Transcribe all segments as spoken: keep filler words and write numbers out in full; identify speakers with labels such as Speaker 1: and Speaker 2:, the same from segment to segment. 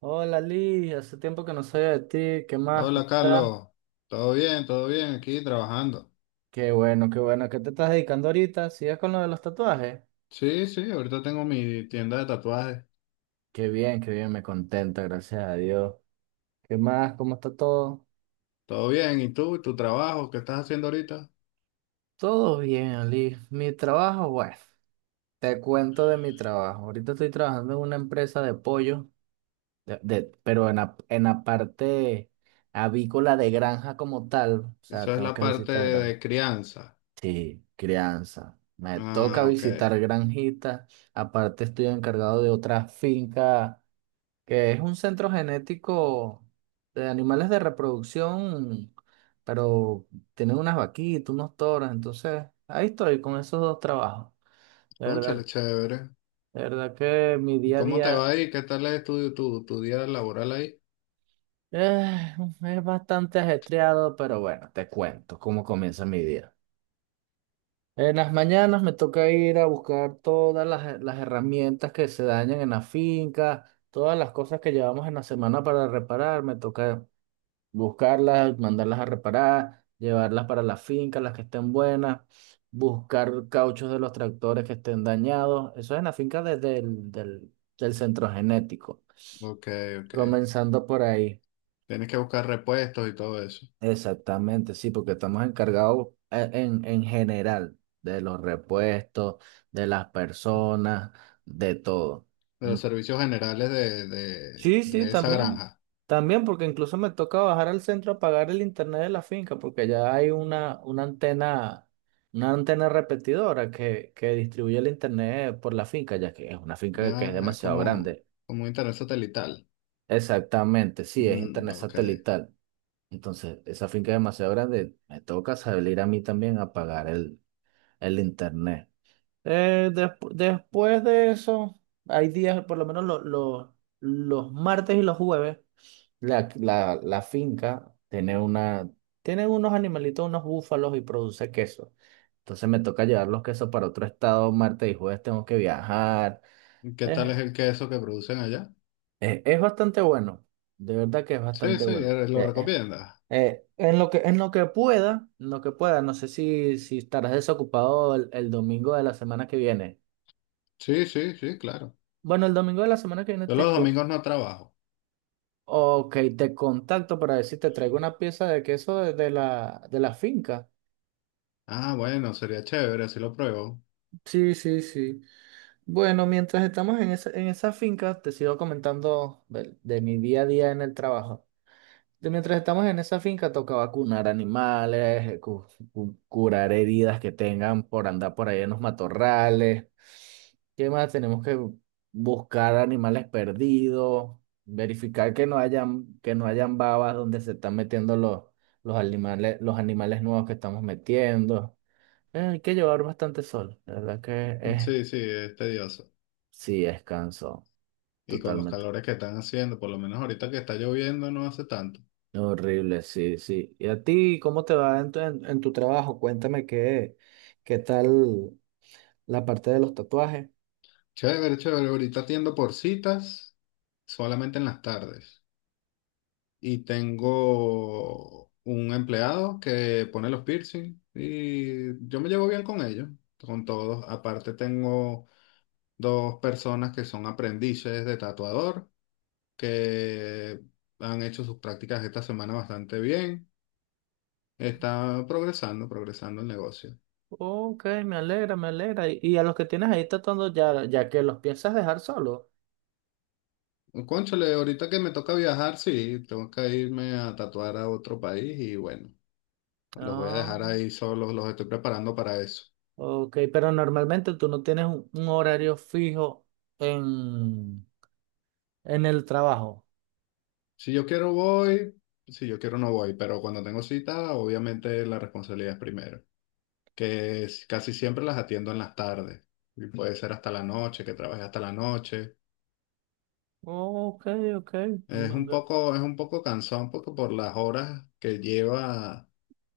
Speaker 1: Hola Liz, hace tiempo que no soy de ti, ¿qué más?
Speaker 2: Hola
Speaker 1: ¿Cómo estás?
Speaker 2: Carlos, todo bien, todo bien, aquí trabajando.
Speaker 1: Qué bueno, qué bueno, ¿qué te estás dedicando ahorita? ¿Sigues con lo de los tatuajes?
Speaker 2: Sí, sí, ahorita tengo mi tienda de tatuajes.
Speaker 1: Qué bien, qué bien, me contenta, gracias a Dios. ¿Qué más? ¿Cómo está todo?
Speaker 2: Todo bien, ¿y tú, tu trabajo, qué estás haciendo ahorita?
Speaker 1: Todo bien, Liz. Mi trabajo, bueno, te cuento de mi trabajo. Ahorita estoy trabajando en una empresa de pollo, de- de- pero en la, en la parte avícola de granja como tal, o sea,
Speaker 2: Eso es
Speaker 1: tengo
Speaker 2: la
Speaker 1: que
Speaker 2: parte
Speaker 1: visitar granja.
Speaker 2: de crianza.
Speaker 1: Sí, crianza. Me toca
Speaker 2: Ah, ok.
Speaker 1: visitar granjitas. Aparte estoy encargado de otra finca que es un centro genético de animales de reproducción, pero tienen unas vaquitas, unos toros. Entonces, ahí estoy con esos dos trabajos. De
Speaker 2: Cónchale,
Speaker 1: verdad,
Speaker 2: chévere.
Speaker 1: de verdad que mi
Speaker 2: ¿Y
Speaker 1: día a
Speaker 2: cómo te
Speaker 1: día
Speaker 2: va ahí? ¿Qué tal es tu, tu, tu día laboral ahí?
Speaker 1: eh, es bastante ajetreado, pero bueno, te cuento cómo comienza mi día. En las mañanas me toca ir a buscar todas las, las herramientas que se dañan en la finca, todas las cosas que llevamos en la semana para reparar, me toca buscarlas, mandarlas a reparar, llevarlas para la finca, las que estén buenas, buscar cauchos de los tractores que estén dañados. Eso es en la finca desde el del, del centro genético,
Speaker 2: Ok, ok.
Speaker 1: comenzando por ahí.
Speaker 2: Tienes que buscar repuestos y todo eso.
Speaker 1: Exactamente, sí, porque estamos encargados eh, en, en general de los repuestos, de las personas, de todo.
Speaker 2: De
Speaker 1: Mm.
Speaker 2: los servicios generales de, de,
Speaker 1: Sí, sí,
Speaker 2: de esa
Speaker 1: también.
Speaker 2: granja.
Speaker 1: También porque incluso me toca bajar al centro a pagar el internet de la finca porque ya hay una, una antena, una antena repetidora que, que distribuye el internet por la finca, ya que es una finca que es
Speaker 2: Ah, es
Speaker 1: demasiado
Speaker 2: como,
Speaker 1: grande.
Speaker 2: como un internet satelital.
Speaker 1: Exactamente, sí, es
Speaker 2: Mm,
Speaker 1: internet
Speaker 2: ok.
Speaker 1: satelital. Entonces, esa finca es demasiado grande, me toca salir a mí también a pagar el, el internet. Eh, despu- después de eso, hay días, por lo menos lo- lo- los martes y los jueves, la, la, la finca tiene una, tiene unos animalitos, unos búfalos y produce queso. Entonces me toca llevar los quesos para otro estado, martes y jueves tengo que viajar.
Speaker 2: ¿Qué tal
Speaker 1: Es,
Speaker 2: es el queso que producen allá?
Speaker 1: es, es bastante bueno, de verdad que es
Speaker 2: Sí,
Speaker 1: bastante
Speaker 2: sí,
Speaker 1: bueno.
Speaker 2: eh, lo
Speaker 1: Eh,
Speaker 2: recomiendas.
Speaker 1: Eh, en lo que, en lo que pueda, en lo que pueda, no sé si, si estarás desocupado el, el domingo de la semana que viene.
Speaker 2: Sí, sí, sí, claro.
Speaker 1: Bueno, el domingo de la semana que viene
Speaker 2: Yo
Speaker 1: te,
Speaker 2: los
Speaker 1: co-
Speaker 2: domingos no trabajo.
Speaker 1: ok, te contacto para ver si te traigo una pieza de queso de, de la, de la finca.
Speaker 2: Ah, bueno, sería chévere, así lo pruebo.
Speaker 1: Sí, sí, sí. Bueno, mientras estamos en esa, en esa finca, te sigo comentando del- de mi día a día en el trabajo. De mientras estamos en esa finca, toca vacunar animales, eh, cu- cu- curar heridas que tengan por andar por ahí en los matorrales. ¿Qué más? Tenemos que buscar animales perdidos, verificar que no hayan, que no hayan babas donde se están metiendo los, los animales, los animales nuevos que estamos metiendo. Eh, hay que llevar bastante sol, la verdad que es,
Speaker 2: Sí, sí, es tedioso.
Speaker 1: sí, es cansón,
Speaker 2: Y con los
Speaker 1: totalmente.
Speaker 2: calores que están haciendo, por lo menos ahorita que está lloviendo no hace tanto.
Speaker 1: Horrible, sí, sí. ¿Y a ti cómo te va en tu, en, en tu trabajo? Cuéntame qué, qué tal la parte de los tatuajes.
Speaker 2: Chévere, chévere. Ahorita atiendo por citas solamente en las tardes. Y tengo un empleado que pone los piercing y yo me llevo bien con ellos, con todos. Aparte tengo dos personas que son aprendices de tatuador, que han hecho sus prácticas esta semana bastante bien. Está progresando, progresando el negocio.
Speaker 1: Ok, me alegra, me alegra. Y, y a los que tienes ahí tatuando, ya, ya que los piensas dejar solos.
Speaker 2: Cónchale, ahorita que me toca viajar, sí, tengo que irme a tatuar a otro país y bueno, los voy a
Speaker 1: Ah,
Speaker 2: dejar ahí solos, los estoy preparando para eso.
Speaker 1: ok, pero normalmente tú no tienes un, un horario fijo en, en el trabajo.
Speaker 2: Si yo quiero voy, si yo quiero no voy, pero cuando tengo cita, obviamente la responsabilidad es primero, que es- casi siempre las atiendo en las tardes y puede ser hasta la noche, que trabaje hasta la noche.
Speaker 1: Ok, ok.
Speaker 2: Es un poco, es un poco cansado, un poco por las horas que lleva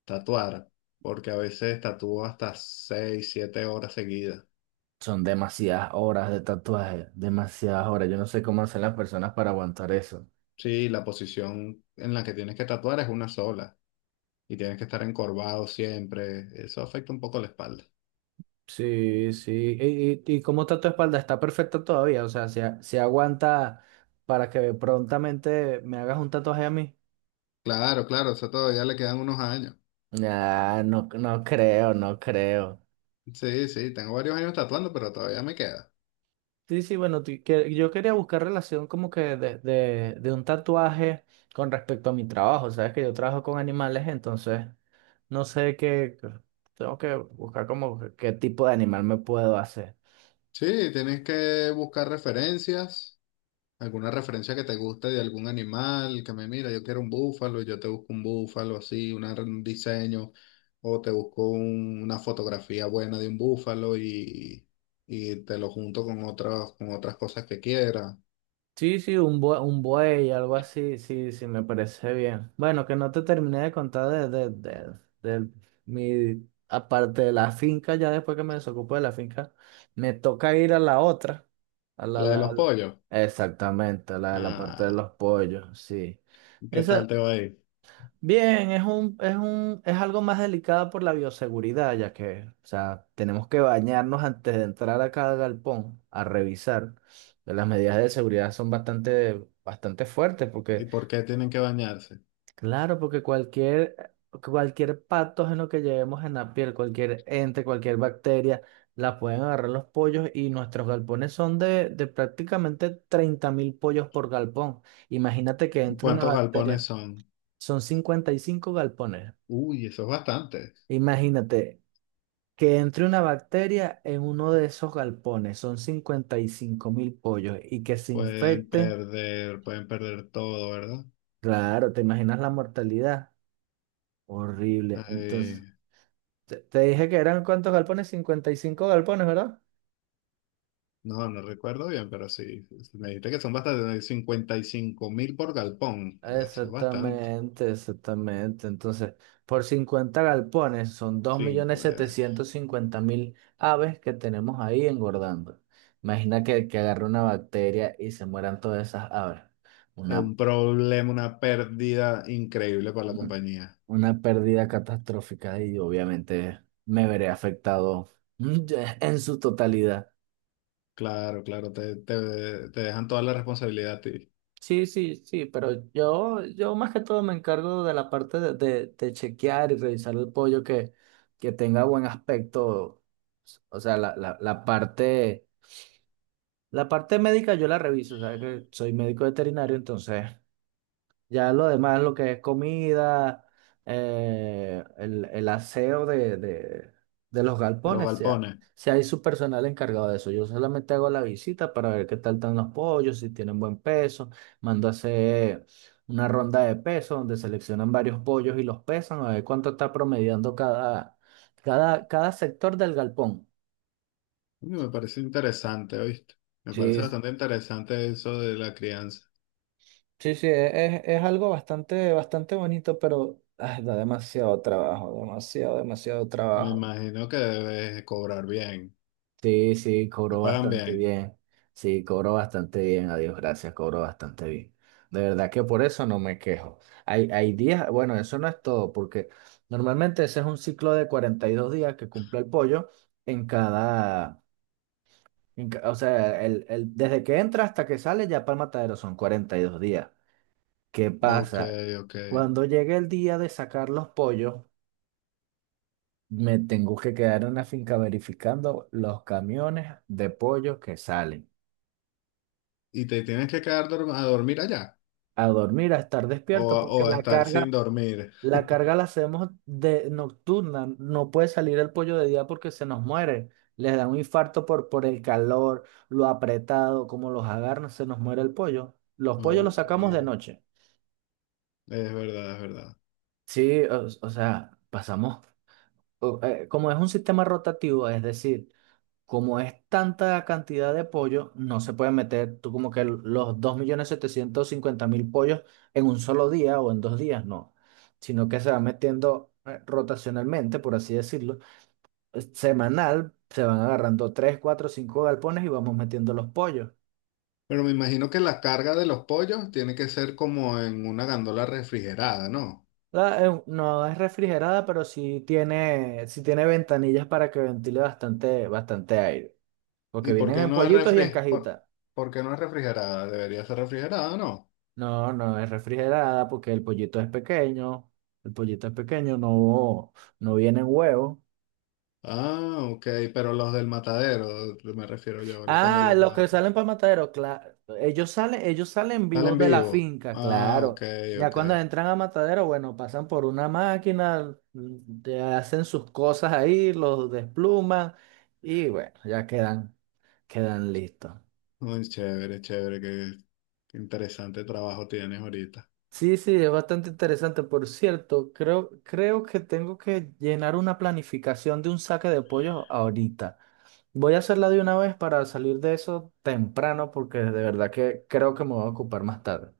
Speaker 2: tatuar, porque a veces tatúo hasta seis siete horas seguidas.
Speaker 1: Son demasiadas horas de tatuaje, demasiadas horas. Yo no sé cómo hacen las personas para aguantar eso.
Speaker 2: Sí, la posición en la que tienes que tatuar es una sola y tienes que estar encorvado siempre. Eso afecta un poco la espalda.
Speaker 1: Sí, sí. ¿Y, y- y cómo está tu espalda? ¿Está perfecta todavía? O sea, ¿se, a- se aguanta para que prontamente me hagas un tatuaje a mí?
Speaker 2: Claro, claro, eso todavía le quedan unos años.
Speaker 1: Ah, no, no creo, no creo.
Speaker 2: Sí, sí, tengo varios años tatuando, pero todavía me queda.
Speaker 1: Sí, sí, bueno, ti- que- yo quería buscar relación como que de, de, de un tatuaje con respecto a mi trabajo, sabes que yo trabajo con animales, entonces no sé qué, qué- tengo que buscar como que- qué tipo de animal me puedo hacer.
Speaker 2: Sí, tienes que buscar referencias. ¿Alguna referencia que te guste de algún animal? Que me mira, yo quiero un búfalo, y yo te busco un búfalo así, una- un diseño, o te busco un- una fotografía buena de un búfalo y, y te lo junto con otras, con otras cosas que quieras.
Speaker 1: Sí, sí, un buey, un buey, algo así, sí, sí, me parece bien. Bueno, que no te terminé de contar de, de, de, de mi, aparte de la finca, ya después que me desocupo de la finca, me toca ir a la otra, a
Speaker 2: ¿A
Speaker 1: la,
Speaker 2: la de
Speaker 1: la,
Speaker 2: los
Speaker 1: la-
Speaker 2: pollos?
Speaker 1: exactamente, a la de la parte de
Speaker 2: Ah,
Speaker 1: los pollos, sí.
Speaker 2: ¿qué tal
Speaker 1: Esa.
Speaker 2: te va a ir?
Speaker 1: Bien, es un, es un, es algo más delicado por la bioseguridad, ya que, o sea, tenemos que bañarnos antes de entrar a cada galpón a revisar. Las medidas de seguridad son bastante, bastante fuertes,
Speaker 2: ¿Y
Speaker 1: porque,
Speaker 2: por qué tienen que bañarse?
Speaker 1: claro, porque cualquier, cualquier patógeno que llevemos en la piel, cualquier ente, cualquier bacteria, la pueden agarrar los pollos y nuestros galpones son de, de prácticamente treinta mil pollos por galpón. Imagínate que entre una
Speaker 2: ¿Cuántos galpones
Speaker 1: bacteria,
Speaker 2: son?
Speaker 1: son cincuenta y cinco galpones.
Speaker 2: Uy, eso es bastante.
Speaker 1: Imagínate que entre una bacteria en uno de esos galpones, son cincuenta y cinco mil pollos, y que se
Speaker 2: Pueden
Speaker 1: infecten,
Speaker 2: perder, pueden perder todo, ¿verdad?
Speaker 1: claro, ¿te imaginas la mortalidad? Horrible. Entonces, te, te dije que eran cuántos galpones, cincuenta y cinco galpones, ¿verdad?
Speaker 2: No, no recuerdo bien, pero sí. Me dijiste que son bastante, cincuenta y cinco mil por galpón. Eso es bastante.
Speaker 1: Exactamente, exactamente. Entonces, por cincuenta galpones son dos millones
Speaker 2: Cinco, eh,
Speaker 1: setecientos cincuenta mil aves que tenemos ahí engordando. Imagina que, que agarre una bacteria y se mueran todas esas aves.
Speaker 2: es
Speaker 1: Una
Speaker 2: un problema, una pérdida increíble para la compañía.
Speaker 1: Una pérdida catastrófica y obviamente me veré afectado mm, ya, en su totalidad.
Speaker 2: Claro, claro, te, te, te dejan toda la responsabilidad a ti de
Speaker 1: Sí, sí, sí, pero yo, yo más que todo me encargo de la parte de, de, de chequear y revisar el pollo que, que tenga buen aspecto. O sea, la, la, la parte, la parte médica yo la reviso, o sea que soy médico veterinario, entonces ya lo demás, lo que es comida, eh, el, el aseo de, de, de los
Speaker 2: los
Speaker 1: galpones, si, ha-
Speaker 2: galpones.
Speaker 1: si hay su personal encargado de eso. Yo solamente hago la visita para ver qué tal están los pollos, si tienen buen peso. Mando a hacer una ronda de peso donde seleccionan varios pollos y los pesan, a ver cuánto está promediando cada, cada, cada sector del galpón.
Speaker 2: Coño, me parece interesante, ¿oíste? Me
Speaker 1: Sí,
Speaker 2: parece
Speaker 1: s-
Speaker 2: bastante interesante eso de la crianza.
Speaker 1: sí, sí, es, es- algo bastante, bastante bonito, pero ay, da demasiado trabajo, demasiado, demasiado
Speaker 2: Me
Speaker 1: trabajo.
Speaker 2: imagino que debes cobrar bien.
Speaker 1: Sí, sí,
Speaker 2: Te
Speaker 1: cobró
Speaker 2: pagan
Speaker 1: bastante
Speaker 2: bien.
Speaker 1: bien. Sí, cobró bastante bien, a Dios gracias, cobró bastante bien. De verdad que por eso no me quejo. Hay, hay días, bueno, eso no es todo, porque normalmente ese es un ciclo de cuarenta y dos días que cumple el pollo en cada, en ca- o sea, el, el- desde que entra hasta que sale ya para el matadero son cuarenta y dos días. ¿Qué
Speaker 2: Ok,
Speaker 1: pasa?
Speaker 2: ok.
Speaker 1: Cuando llegue el día de sacar los pollos, me tengo que quedar en la finca verificando los camiones de pollos que salen.
Speaker 2: ¿Y te tienes que quedar dorm- a dormir allá?
Speaker 1: A dormir, a estar
Speaker 2: O
Speaker 1: despierto,
Speaker 2: a,
Speaker 1: porque
Speaker 2: o a
Speaker 1: la
Speaker 2: estar sin
Speaker 1: carga,
Speaker 2: dormir.
Speaker 1: la carga la hacemos de nocturna, no puede salir el pollo de día porque se nos muere, les da un infarto por, por el calor, lo apretado, como los agarran, se nos muere el pollo. Los pollos
Speaker 2: Uy,
Speaker 1: los sacamos de
Speaker 2: sí,
Speaker 1: noche.
Speaker 2: es verdad, es verdad.
Speaker 1: Sí, o, o sea, pasamos, o- eh, como es un sistema rotativo, es decir, como es tanta cantidad de pollo, no se pueden meter tú como que los dos millones setecientos cincuenta mil pollos en un solo día o en dos días, no, sino que se van metiendo eh, rotacionalmente, por así decirlo, eh, semanal, se van agarrando tres, cuatro, cinco galpones y vamos metiendo los pollos.
Speaker 2: Pero me imagino que la carga de los pollos tiene que ser como en una gandola refrigerada, ¿no?
Speaker 1: La- eh, no es refrigerada, pero sí tiene, sí tiene ventanillas para que ventile bastante, bastante aire, porque
Speaker 2: ¿Y por
Speaker 1: vienen
Speaker 2: qué
Speaker 1: en
Speaker 2: no es
Speaker 1: pollitos y
Speaker 2: refri
Speaker 1: en
Speaker 2: por,
Speaker 1: cajitas.
Speaker 2: por qué no es refrigerada? Debería ser refrigerada, ¿no?
Speaker 1: No, no es refrigerada porque el pollito es pequeño. El pollito es pequeño, no, no vienen huevos.
Speaker 2: Ah, ok, pero los del matadero, me refiero yo, lo- cuando
Speaker 1: Ah,
Speaker 2: los
Speaker 1: los que
Speaker 2: mato.
Speaker 1: salen para matadero, claro. Ellos salen, ellos salen vivos
Speaker 2: Salen
Speaker 1: de la
Speaker 2: vivos.
Speaker 1: finca,
Speaker 2: Ah,
Speaker 1: claro.
Speaker 2: ok,
Speaker 1: Ya
Speaker 2: ok.
Speaker 1: cuando entran a matadero, bueno, pasan por una máquina, mm, te hacen sus cosas ahí, los despluman y bueno, ya quedan, quedan listos.
Speaker 2: Muy chévere, chévere, qué qué interesante trabajo tienes ahorita.
Speaker 1: Sí, sí, es bastante interesante. Por cierto, creo, creo que tengo que llenar una planificación de un saque de pollo ahorita. Voy a hacerla de una vez para salir de eso temprano porque de verdad que creo que me voy a ocupar más tarde.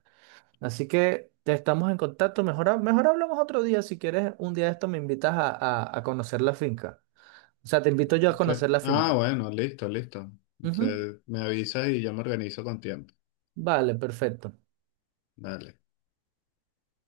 Speaker 1: Así que te estamos en contacto. Mejor, ha- mejor hablamos otro día. Si quieres, un día de esto me invitas a, a- a conocer la finca. O sea, te invito yo a conocer
Speaker 2: Ya.
Speaker 1: la
Speaker 2: Ah,
Speaker 1: finca.
Speaker 2: bueno, listo, listo.
Speaker 1: Ujú.
Speaker 2: Te- me avisas y yo me organizo con tiempo.
Speaker 1: Vale, perfecto.
Speaker 2: Dale.